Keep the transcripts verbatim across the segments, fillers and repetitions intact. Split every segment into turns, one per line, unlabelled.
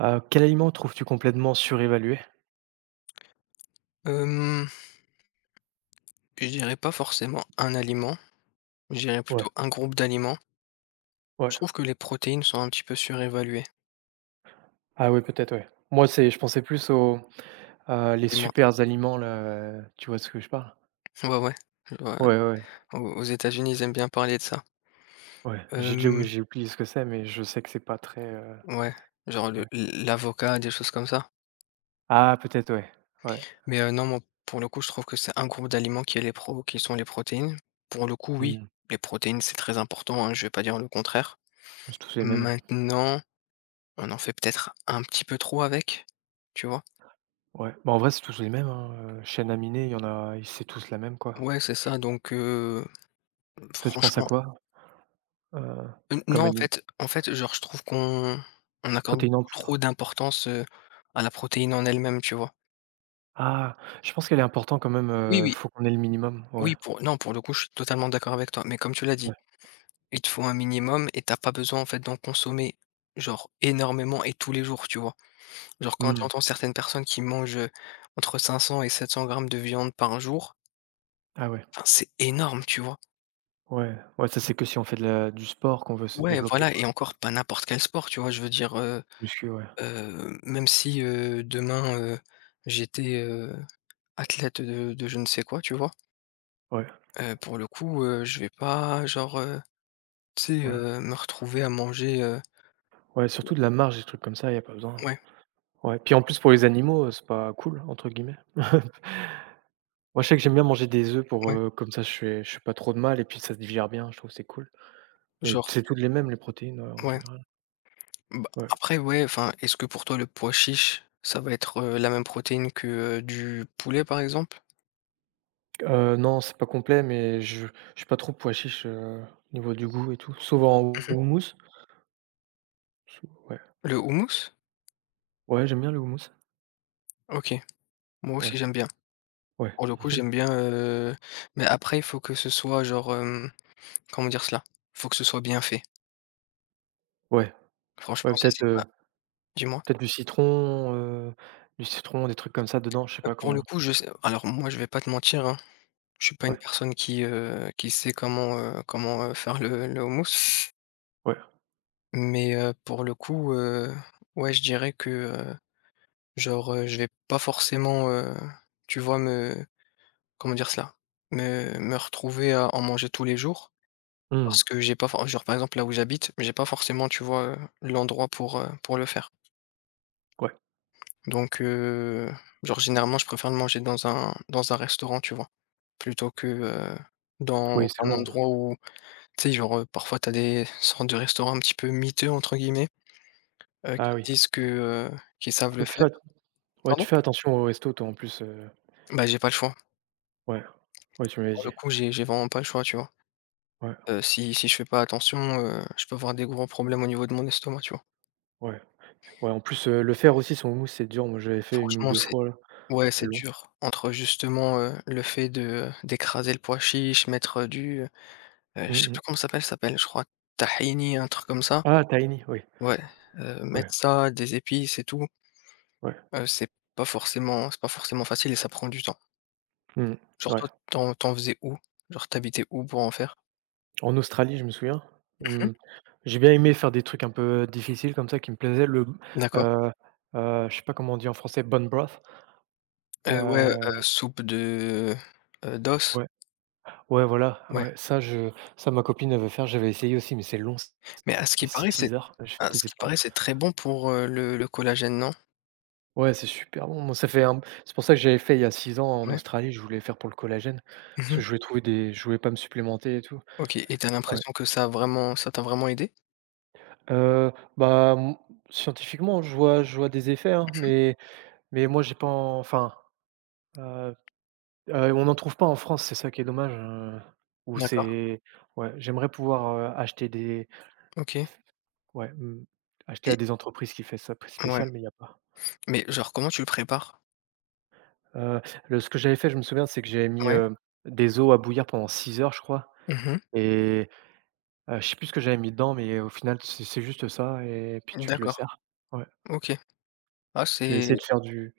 Heu, quel aliment trouves-tu complètement surévalué?
Hem, je dirais pas forcément un aliment, je dirais
Ouais.
plutôt un groupe d'aliments.
Ouais.
Je trouve que les protéines sont un petit peu surévaluées.
Ah oui, peut-être, ouais. Moi, c'est je pensais plus aux, heu, les
Dis-moi.
super aliments là, heu, tu vois de ce que je parle?
Ouais, ouais, ouais,
Ouais, ouais,
aux aux États-Unis, ils aiment bien parler de ça.
ouais. J'ai déjà ou
Hem,
J'ai oublié ce que c'est, mais je sais que c'est pas très, heu,
ouais, genre le
ouais.
l'avocat, des choses comme ça.
Ah peut-être, ouais, ouais.
Mais heu, non, moi, pour le coup, je trouve que c'est un groupe d'aliments qui est les pro qui sont les protéines. Pour le coup, oui,
Mmh.
les protéines, c'est très important, hein, je vais pas dire le contraire.
C'est tous les mêmes.
Maintenant, on en fait peut-être un petit peu trop avec, tu vois?
Ouais. Bah, en vrai, c'est tous les mêmes, hein, heu, chaîne aminée, il y en a i c'est tous la même, quoi.
Ouais, c'est ça, donc heu,
Toi, tu penses à
franchement.
quoi? Heu,
N non,
comme
en
aliment
fait en fait, genre, je trouve qu'on on accorde
protéines en
beaucoup trop
poudre?
d'importance, heu, à la protéine en elle-même, tu vois?
Ah! Je pense qu'elle est importante quand même,
Oui,
heu,
oui,
faut qu'on ait le minimum, ouais,
oui, pour non, pour le coup, je suis totalement d'accord avec toi, mais comme tu l'as dit,
ouais.
il te faut un minimum et t'as pas besoin, en fait, d'en consommer, genre, énormément et tous les jours, tu vois? Genre, quand
Mmh.
j'entends certaines personnes qui mangent, heu, entre cinq cents et sept cents grammes de viande par jour,
Ah ouais.
enfin, c'est énorme, tu vois?
Ouais, ouais, ça, c'est que si on fait de la du sport qu'on veut se
Ouais,
développer
voilà.
quoi.
Et encore pas n'importe quel sport, tu vois? Je veux dire, heu,
Muscu, ouais.
heu, même si, heu, demain, heu, j'étais, heu athlète de de je ne sais quoi, tu vois?
Ouais,
Heu, pour le coup, heu, je vais pas genre, heu, tu sais,
ouais,
heu, me retrouver à manger, heu
ouais, surtout de la marche, des trucs comme ça, il y a pas besoin.
ouais,
Ouais, puis en plus pour les animaux, heu, c'est pas «cool» entre guillemets. Moi, je sais que j'aime bien manger des œufs pour,
ouais,
heu, comme ça je fais je fais pas trop de mal et puis ça se digère bien, je trouve que c'est cool et
genre,
c'est toutes les mêmes les protéines, ouais, en
ouais.
général.
Bah,
Ouais,
après ouais, enfin, est-ce que pour toi le pois chiche, ça va être, heu, la même protéine que, heu, du poulet, par exemple?
heu, non, c'est pas complet mais je je suis pas trop pois chiche, heu, au niveau du goût et tout, sauf en
Mmh.
houmous. Ouais,
Le houmous?
ouais, j'aime bien le houmous.
OK. Moi aussi
Ouais,
j'aime bien.
ouais.
Pour le coup, j'aime bien, heu, mais après il faut que ce soit genre, hem, comment dire cela? Il faut que ce soit bien fait.
Ouais, ouais,
Franchement, si c'est pas,
peut-être,
dis-moi?
Peut-être du citron, heu, du citron, des trucs comme ça dedans, je sais
Heu,
pas
pour le
comment.
coup, je sais. Alors moi je vais pas te mentir, hein. Je suis pas une
Ouais,
personne qui, heu, qui sait comment, heu, comment, heu, faire le le houmous,
ouais.
mais, heu, pour le coup, heu, ouais, je dirais que, heu, genre, heu, je vais pas forcément, heu, tu vois, me comment dire cela? Me me retrouver à en manger tous les jours
Mmh.
parce que j'ai pas for genre, par exemple, là où j'habite, j'ai pas forcément, tu vois, heu, l'endroit pour, heu, pour le faire.
Ouais.
Donc, heu, genre, généralement, je préfère le manger dans un dans un restaurant, tu vois? Plutôt que, heu, dans
Oui, c'est
un
lourd, hein.
endroit où. Tu sais, genre, heu, parfois t'as des sortes de restaurants un petit peu «miteux» entre guillemets, heu, qui
Ah oui.
disent que, heu, qu'ils savent le
Oui, tu
faire.
fais at ouais,
Pardon?
tu fais attention au resto toi en plus, heu,
Bah, j'ai pas le choix.
ouais. Ouais, tu m'avais
Pour
dit.
le coup, j'ai j'ai vraiment pas le choix, tu vois?
Ouais,
Heu, si si je fais pas attention, heu, je peux avoir des gros problèmes au niveau de mon estomac, tu vois?
ouais, ouais, en plus, heu, le faire aussi son houmous, c'est dur. Moi, j'avais fait une ou
Franchement,
deux
c'est,
fois là,
ouais,
c'est
c'est
long.
dur. Entre justement, heu, le fait de, d'écraser le pois chiche, mettre, du, heu, je sais
Mmh mh.
plus comment ça s'appelle, ça s'appelle, je crois, tahini, un truc comme ça.
Ah, tahini, oui.
Ouais, heu,
Ouais,
mettre ça, des épices et tout,
ouais.
heu, c'est pas forcément c'est pas forcément facile et ça prend du temps.
Mmh.
Genre
Ouais.
toi, t'en en faisais où? Genre t'habitais où pour en faire?
En Australie, je me souviens,
Mmh.
mmh, j'ai bien aimé faire des trucs un peu difficiles comme ça qui me plaisaient. Le,
D'accord.
heu heu, je sais pas comment on dit en français, bone broth?
Heu, ouais,
Heu,
heu, soupe de, heu, d'os?
ouais. Ouais, voilà,
Ouais.
ouais, ça je ça ma copine elle veut faire, j'avais essayé aussi, mais c'est long,
Mais à ce qui
c'est
paraît, c'est
six heures, je fais
à ce
des
qui
efforts.
paraît, c'est très bon pour, heu, le le collagène, non?
Ouais, c'est super bon, moi ça fait un c'est pour ça que j'avais fait il y a six ans en
Ouais.
Australie, je voulais faire pour le collagène, parce que
Mmh.
je voulais trouver des je voulais pas me supplémenter et tout.
OK et t'as
Ouais,
l'impression que ça a vraiment ça t'a vraiment aidé?
heu, bah, m scientifiquement, je vois je vois des effets, hein, mais mais moi j'ai pas en enfin, heu heu, on en trouve pas en France, c'est ça qui est dommage, heu, où
D'accord,
c'est ouais, j'aimerais pouvoir, heu, acheter des
OK
ouais, mmh, acheter à
et
des entreprises qui fait ça
ouais.
spécial, mais il y a pas.
Mais genre comment tu le prépares?
Heu, le ce que j'avais fait, je me souviens, c'est que j'avais mis,
Ouais.
heu, des œufs à bouillir pendant six heures, je crois
Mmh.
et heu, je sais plus ce que j'avais mis dedans, mais au final, c'est c'est juste ça et puis tu te le
D'accord,
sers. Ouais.
OK. Ah
Je vais
c'est,
essayer de faire du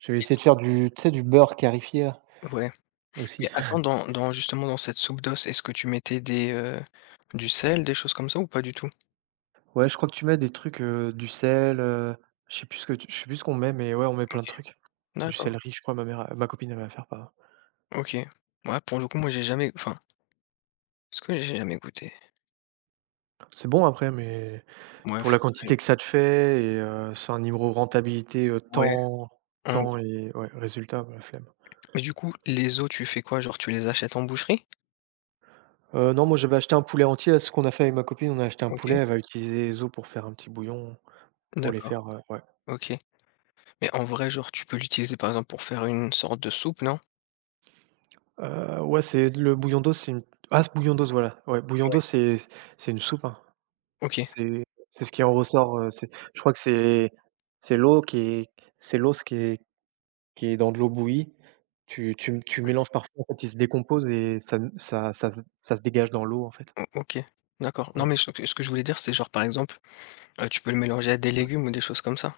je vais essayer de faire du tu sais, du beurre clarifié là,
ouais. Mais
aussi.
attends, dans dans justement dans cette soupe d'os, est-ce que tu mettais des, heu, du sel, des choses comme ça ou pas du tout?
Ouais, je crois que tu mets des trucs, heu, du sel, heu, je sais plus ce que tu je sais plus ce qu'on met, mais ouais, on met plein
OK,
de trucs. Du
d'accord.
céleri, je crois, ma mère, ma copine, elle va faire pas.
OK. Ouais, pour le coup, moi, j'ai jamais, enfin, est-ce que j'ai jamais goûté?
C'est bon après, mais
Ouais,
pour la
faudrait,
quantité que ça te fait et heu, c'est un niveau rentabilité, heu,
ouais,
temps
en,
temps et ouais, résultat, bah, la flemme.
mais du coup, les os, tu fais quoi? Genre, tu les achètes en boucherie?
Heu, non, moi, j'avais acheté un poulet entier, là, ce qu'on a fait avec ma copine, on a acheté un poulet,
OK,
elle va utiliser les os pour faire un petit bouillon, pour les
d'accord,
faire, heu, ouais.
OK. Mais en vrai, genre, tu peux l'utiliser, par exemple, pour faire une sorte de soupe, non?
Heu, ouais, c'est le bouillon d'os, c'est une ah, ce bouillon d'os, voilà, ouais, bouillon
Ouais.
d'os, c'est c'est une soupe, hein.
OK,
C'est c'est ce qui en ressort, heu, c'est je crois que c'est c'est l'eau qui est c'est l'os qui est Qui est dans de l'eau bouillie, tu tu tu mélanges parfois, en fait, il se décompose et ça ça ça se ça se dégage dans l'eau, en fait.
o OK, d'accord. Non,
Ouais,
mais ce que ce que je voulais dire, c'est genre, par exemple, heu, tu peux le mélanger à des
ouais.
légumes ou des choses comme ça?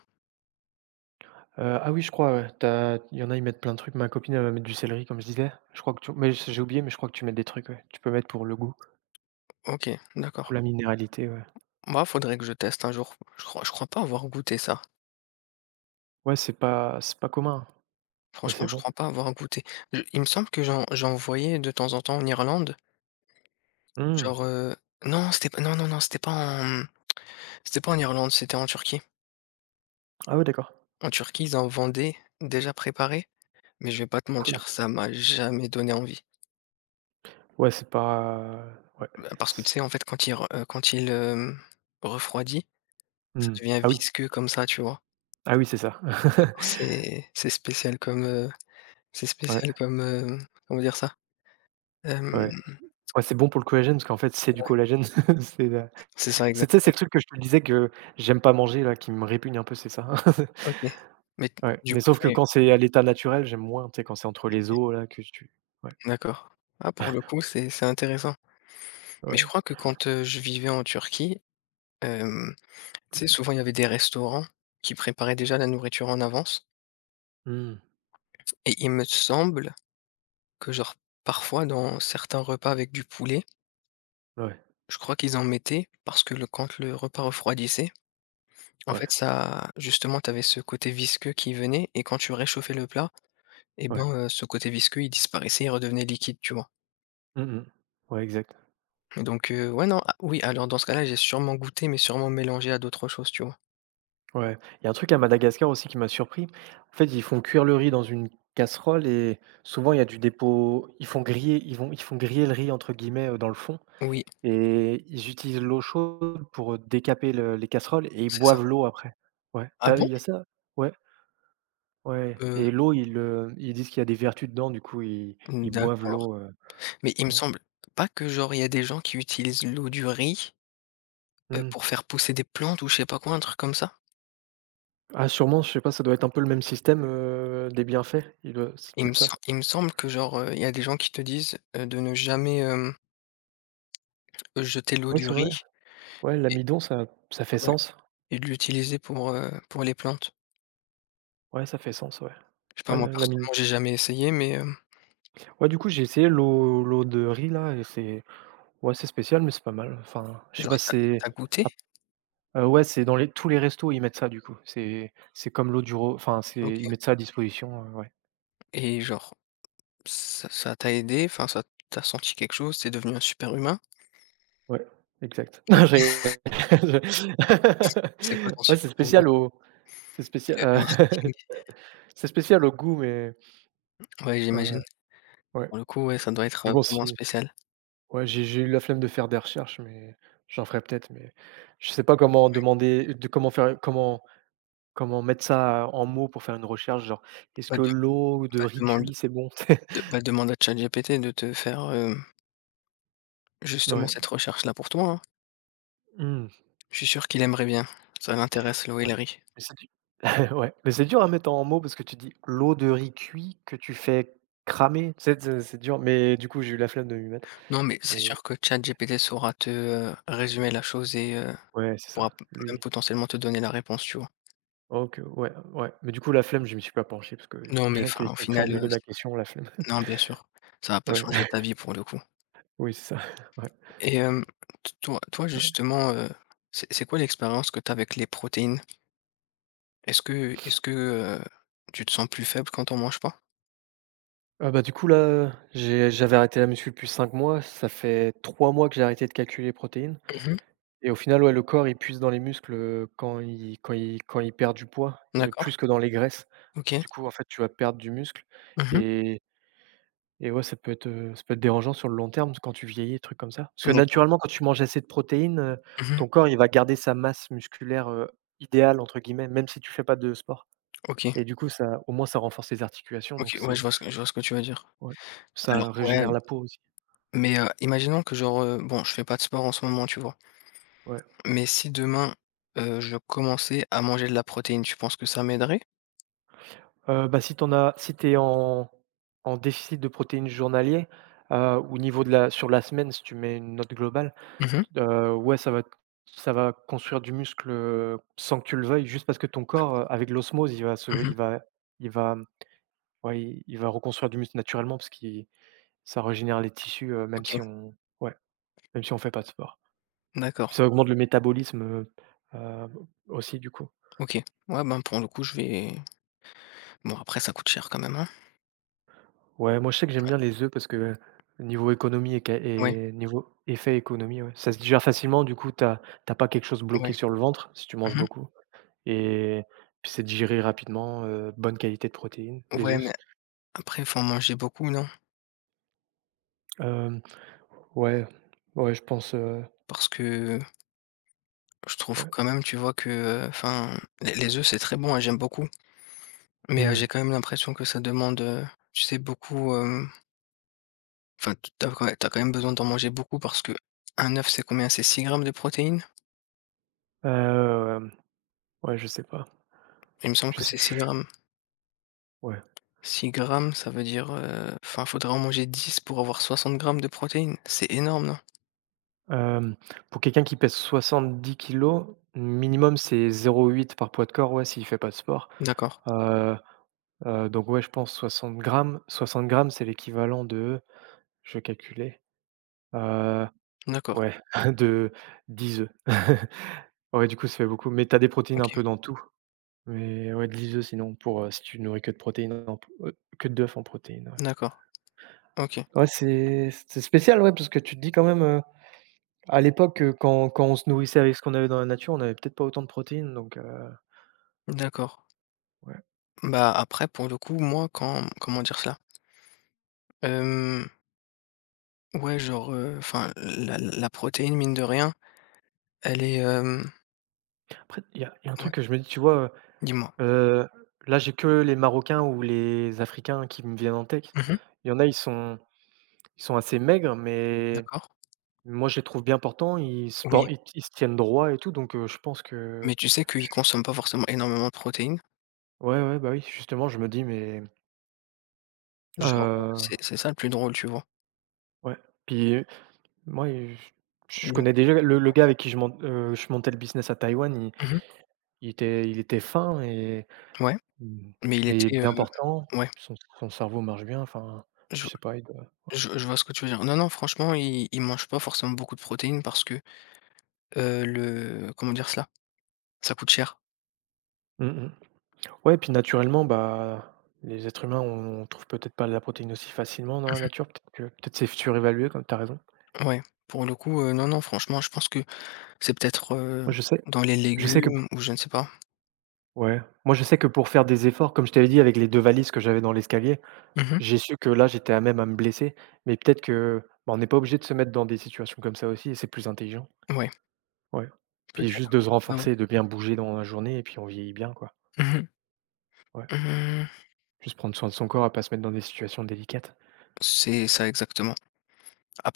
Heu, ah oui, je crois, ouais, tu il y en a, ils mettent plein de trucs. Ma copine, elle va mettre du céleri, comme je disais. Je crois que tu mais j'ai oublié, mais je crois que tu mets des trucs, ouais. Tu peux mettre pour le goût,
OK,
pour
d'accord.
la minéralité, ouais.
Bah, faudrait que je teste un jour. Je crois je crois pas avoir goûté ça.
Ouais, c'est pas c'est pas commun, mais
Franchement,
c'est
je
bon.
crois pas avoir goûté. Je Il me semble que j'en j'en voyais de temps en temps en Irlande.
Mmh.
Genre, heu, non, c'était pas, non, non, non, c'était pas en, mmh, c'était pas en Irlande, c'était en Turquie.
Ah ouais, d'accord,
En Turquie, ils en vendaient déjà préparés, mais je vais pas te
cool.
mentir, ça m'a jamais donné envie.
Ouais, c'est pas, ouais,
Bah, parce que tu sais,
c
en fait, quand il re heu, quand il, hem, refroidit, ça
mmh.
devient
Ah oui,
visqueux comme ça, tu vois?
ah oui, c'est ça.
Alors c'est c'est spécial comme, heu, c'est
Ouais,
spécial comme, hem, comment dire ça? Hem,
ouais. Ouais, c'est bon pour le collagène parce qu'en fait, c'est du collagène. C'est, heu
c'est ça
C'est tu sais, c'est
exactement,
le truc que je te disais que j'aime pas manger là, qui me répugne un peu, c'est ça?
OK. Mais t
Ouais,
du
mais
coup,
sauf que
tu eu
quand c'est à l'état naturel, j'aime moins, tu sais, quand c'est entre les
OK,
os là que tu ouais,
d'accord. Ah, pour le coup, c'est c'est intéressant. Mais je
ouais.
crois que quand, heu, je vivais en Turquie, tu sais, souvent, il y avait des restaurants qui préparaient déjà la nourriture en avance.
Mmh.
Et il me semble que, genre, parfois, dans certains repas avec du poulet,
Ouais,
je crois qu'ils en mettaient parce que le quand le repas refroidissait, en
ouais,
fait, ça justement, t'avais ce côté visqueux qui venait, et quand tu réchauffais le plat et
ouais.
ben, heu, ce côté visqueux, il disparaissait, il redevenait liquide, tu vois?
Mmh mh. Ouais, exact.
Donc heu, ouais, non, ah oui, alors dans ce cas-là, j'ai sûrement goûté mais sûrement mélangé à d'autres choses, tu vois?
Ouais. Il y a un truc à Madagascar aussi qui m'a surpris. En fait, ils font cuire le riz dans une casserole et souvent il y a du dépôt ils font griller ils vont ils font «griller le riz» entre guillemets, heu, dans le fond
Oui,
et ils utilisent l'eau chaude pour, décaper le les casseroles et ils
c'est ça.
boivent l'eau après. Ouais,
Ah
t'as
bon?
il y a ça? Ouais. Ouais
Heu,
et l'eau, ils, heu, ils disent qu'il y a des vertus dedans, du coup, ils ils boivent
d'accord.
l'eau, heu,
Mais il me
ouais.
semble pas que genre il y a des gens qui utilisent l'eau du riz, heu,
Mmh.
pour faire pousser des plantes ou je sais pas quoi, un truc comme ça?
Ah sûrement, je sais pas, ça doit être un peu le même système, heu, des bienfaits. Il doit c'est
Il me
peut-être ça.
sem il me semble que genre, heu, il y a des gens qui te disent, heu, de ne jamais, hem, jeter l'eau
Ouais,
du
c'est
riz
vrai. Ouais,
et
l'amidon, ça ça fait
ouais
sens.
et de l'utiliser pour, heu, pour les plantes.
Ouais, ça fait sens, ouais.
Je sais pas,
Ouais,
moi
la- l'amidon
personnellement j'ai jamais essayé mais, hem,
ouais, du coup, j'ai essayé l'eau l'eau de riz là et c'est ouais, c'est spécial, mais c'est pas mal. Enfin, je sais
genre
pas,
t'as
c'est
as goûté?
ap heu, ouais, c'est dans les tous les restos, ils mettent ça, du coup. C'est c'est comme l'eau du ro enfin, c'est ils
OK
mettent ça à disposition, heu, ouais.
et genre ça ça t'a aidé? Enfin ça, t'as senti quelque chose? Tu devenu un super humain?
Ouais, exact. Non, j'ai je
C'est quoi ton
ouais,
super
c'est
pouvoir?
spécial au c'est spécial,
Le le
heu,
marketing?
c'est spécial au goût, mais
Ouais, j'imagine.
heu, ouais.
Pour le coup, ouais, ça doit être,
Mais
heu,
bon,
vraiment
si
spécial.
ouais, j'ai j'ai eu la flemme de faire des recherches, mais j'en ferai peut-être, mais je sais pas comment demander de comment faire comment comment mettre ça en mots pour faire une recherche, genre: «Est-ce
Bah
que l'eau de
Bah,
riz
demande
cuit, c'est bon?»
de bah, demande à ChatGPT de te faire, heu, justement
Ouais.
cette recherche-là pour toi, hein.
Mmh.
Je suis sûr qu'il aimerait bien. Ça l'intéresse, le
Ouais,
Hillary.
mais c'est du ouais, mais c'est dur à mettre en mots parce que tu dis l'eau de riz cuit que tu fais cramer. Tu c'est c'est dur, mais du coup, j'ai eu la flemme de m'y mettre.
Non, mais c'est
Mais
sûr que ChatGPT saura te, heu, résumer la chose et heu,
ouais, c'est ça,
pourra p même
lui.
potentiellement te donner la réponse, tu vois?
OK, ouais, ouais, mais du coup, la flemme, je me suis pas penché parce que
Non, mais
rien que
enfin, au
essayer de
final, heu,
formuler ma
c'est
question, la flemme.
non, bien sûr, ça va pas
Ouais,
changer ta vie pour le coup.
oui, c'est ça, ouais,
Et hem, t toi toi
ouais.
justement, heu, c'est c'est quoi l'expérience que tu as avec les protéines? Est-ce que est-ce que, heu, tu te sens plus faible quand on mange pas?
Ah bah, du coup, là, j'ai j'avais arrêté la muscu depuis cinq mois. Ça fait trois mois que j'ai arrêté de calculer les protéines
Mmh.
et au final, ouais, le corps, il puise dans les muscles, heu, quand il quand il quand il perd du poids, heu,
D'accord,
plus que dans les graisses.
OK.
Du coup, en fait, tu vas perdre du muscle
Mmh.
et et ouais, ça peut être, heu, ça peut être dérangeant sur le long terme quand tu vieillis, des trucs comme ça. Parce que
D'accord.
naturellement, quand tu manges assez de protéines, heu,
Mmh.
ton corps, il va garder sa masse musculaire, heu, «idéale» entre guillemets, même si tu fais pas de sport
OK,
et du coup, ça au moins, ça renforce les articulations
OK,
donc
ouais, je
c'est
vois ce que je vois ce que tu veux dire.
ouais,
Alors
ça
ouais,
régénère la peau aussi.
mais heu, imaginons que genre, heu, bon, je fais pas de sport en ce moment, tu vois?
Ouais,
Mais si demain, heu, je commençais à manger de la protéine, tu penses que ça m'aiderait?
heu, bah, si t'en as si t'es en en déficit de protéines journalier, heu, au niveau de la sur la semaine, si tu mets une note globale.
Mmh.
Heu, ouais, ça va ça va construire du muscle, heu, sans que tu le veuilles, juste parce que ton corps,
D'accord.
heu, avec l'osmose, il va se
Mmh.
il va il va, mmh, ouais, il il va reconstruire du muscle naturellement parce qu'il ça régénère les tissus, heu, même
OK,
si on ouais, même si on fait pas de sport. Puis
d'accord.
ça augmente le métabolisme, heu, heu, aussi du coup.
OK. Ouais, ben, pour le coup, je vais bon, après ça coûte cher quand même, hein?
Ouais, moi je sais que j'aime bien les œufs parce que niveau économie et ca
Ouais,
et niveau effet économie, ouais, ça se digère facilement, du coup, t'as, t'as pas quelque chose
ouais.
bloqué sur le ventre si tu manges
Mmh.
beaucoup. Et puis c'est digéré rapidement, heu, bonne qualité de protéines, les
Ouais, mais
œufs.
après, il faut en manger beaucoup, non?
Hem, ouais, ouais, je pense, heu,
Parce que je trouve
ouais.
quand même, tu vois, que, enfin, les les œufs, c'est très bon et j'aime beaucoup. Mais heu,
Mmh.
j'ai quand même l'impression que ça demande, heu, tu sais, beaucoup. Enfin, tu tu quand tu quand même besoin d'en manger beaucoup parce que un œuf, c'est combien? C'est six grammes de protéines?
Hem, ouais, je sais pas,
Il me semble
je
que
sais
c'est six
plus.
grammes.
Ouais.
Six grammes, ça veut dire, heu, enfin, faudrait en manger dix pour avoir soixante grammes de protéines. C'est énorme, non?
Hem, pour quelqu'un qui pèse soixante-dix kilos, minimum, c'est zéro virgule huit par poids de corps, ouais, s'il fait pas de sport.
D'accord,
Heu heu, donc ouais, je pense soixante grammes, soixante grammes c'est l'équivalent de je calculais, calculer,
d'accord,
ouais, de dix œufs. Ouais, du coup, ça fait beaucoup, mais t'as des protéines un
OK,
peu dans tout. Mais ouais, de l'iso sinon pour, heu, si tu nourris que de protéines en p heu, que d'œufs en protéines, ouais.
d'accord, OK,
Ouais, c'est c'est spécial, ouais, parce que tu te dis quand même, heu, à l'époque, heu, quand quand on se nourrissait avec ce qu'on avait dans la nature, on avait peut-être pas autant de protéines donc heu,
d'accord.
ouais.
Bah, après, pour le coup, moi, quand, comment dire cela? Hem, ouais, genre, heu, enfin, la la la protéine, mine de rien, elle est, hem
Après il y a il y a un
ouais,
truc que je me dis, tu vois,
dis-moi.
heu là, j'ai que les Marocains ou les Africains qui me viennent en tête.
Mmh,
Il y en a, ils sont ils sont assez maigres, mais
d'accord.
moi, je les trouve bien portants, ils se
Oui,
por ils ils se tiennent droit et tout donc heu, je pense que
mais tu sais qu'ils consomment pas forcément énormément de protéines.
ouais, ouais, bah, oui, justement, je me dis mais.
Genre, heu, c'est c'est ça le plus drôle, tu vois?
Ouais, puis, heu, moi, je je
Donc
connais déjà le le gars avec qui je monte, heu, je montais le business à Taïwan, il
mmh
il était il était fin et
mh, ouais,
mmh,
mais il
mais
était,
bien
heu
portant,
ouais,
son son cerveau marche bien, enfin,
je
je sais pas, il doit
je je vois ce que tu veux dire. Non, non, franchement, il il mange pas forcément beaucoup de protéines parce que, heu, le comment dire cela? Ça coûte cher.
mmh mh. Ouais, puis naturellement, bah, les êtres humains, on on trouve peut-être pas la protéine aussi facilement dans la
Mmh
nature, peut-être que peut-être c'est surévalué comme t'as raison.
mh, ouais, pour le coup, heu, non, non, franchement, je pense que c'est peut-être, heu,
Moi, je sais
dans les
je sais que
légumes ou je ne sais pas.
ouais, moi, je sais que pour faire des efforts, comme je t'avais dit avec les deux valises que j'avais dans l'escalier.
Mmh
J'ai su que là, j'étais à même à me blesser, mais peut-être que, bah, on n'est pas obligé de se mettre dans des situations comme ça aussi et c'est plus intelligent,
mh, ouais,
ouais. Puis
peut-être.
juste de se
Ouais, ouais.
renforcer, de bien bouger dans la journée et puis on vieillit bien, quoi.
Mmh mh.
Ouais.
Mmh,
Juste prendre soin de son corps, à pas se mettre dans des situations délicates.
c'est ça exactement.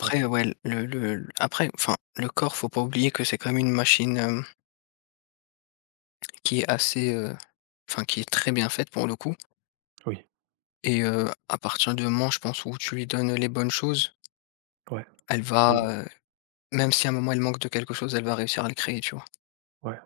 Ouais,
ouais, le le après, enfin, le corps, faut pas oublier que c'est quand même une machine, hem qui est assez, heu, enfin qui est très bien faite pour le coup.
oui,
Et heu, à partir du moment, je pense, où tu lui donnes les bonnes choses,
ouais
elle
et
va, heu, même si à un moment elle manque de quelque chose, elle va réussir à le créer, tu vois?
ouais.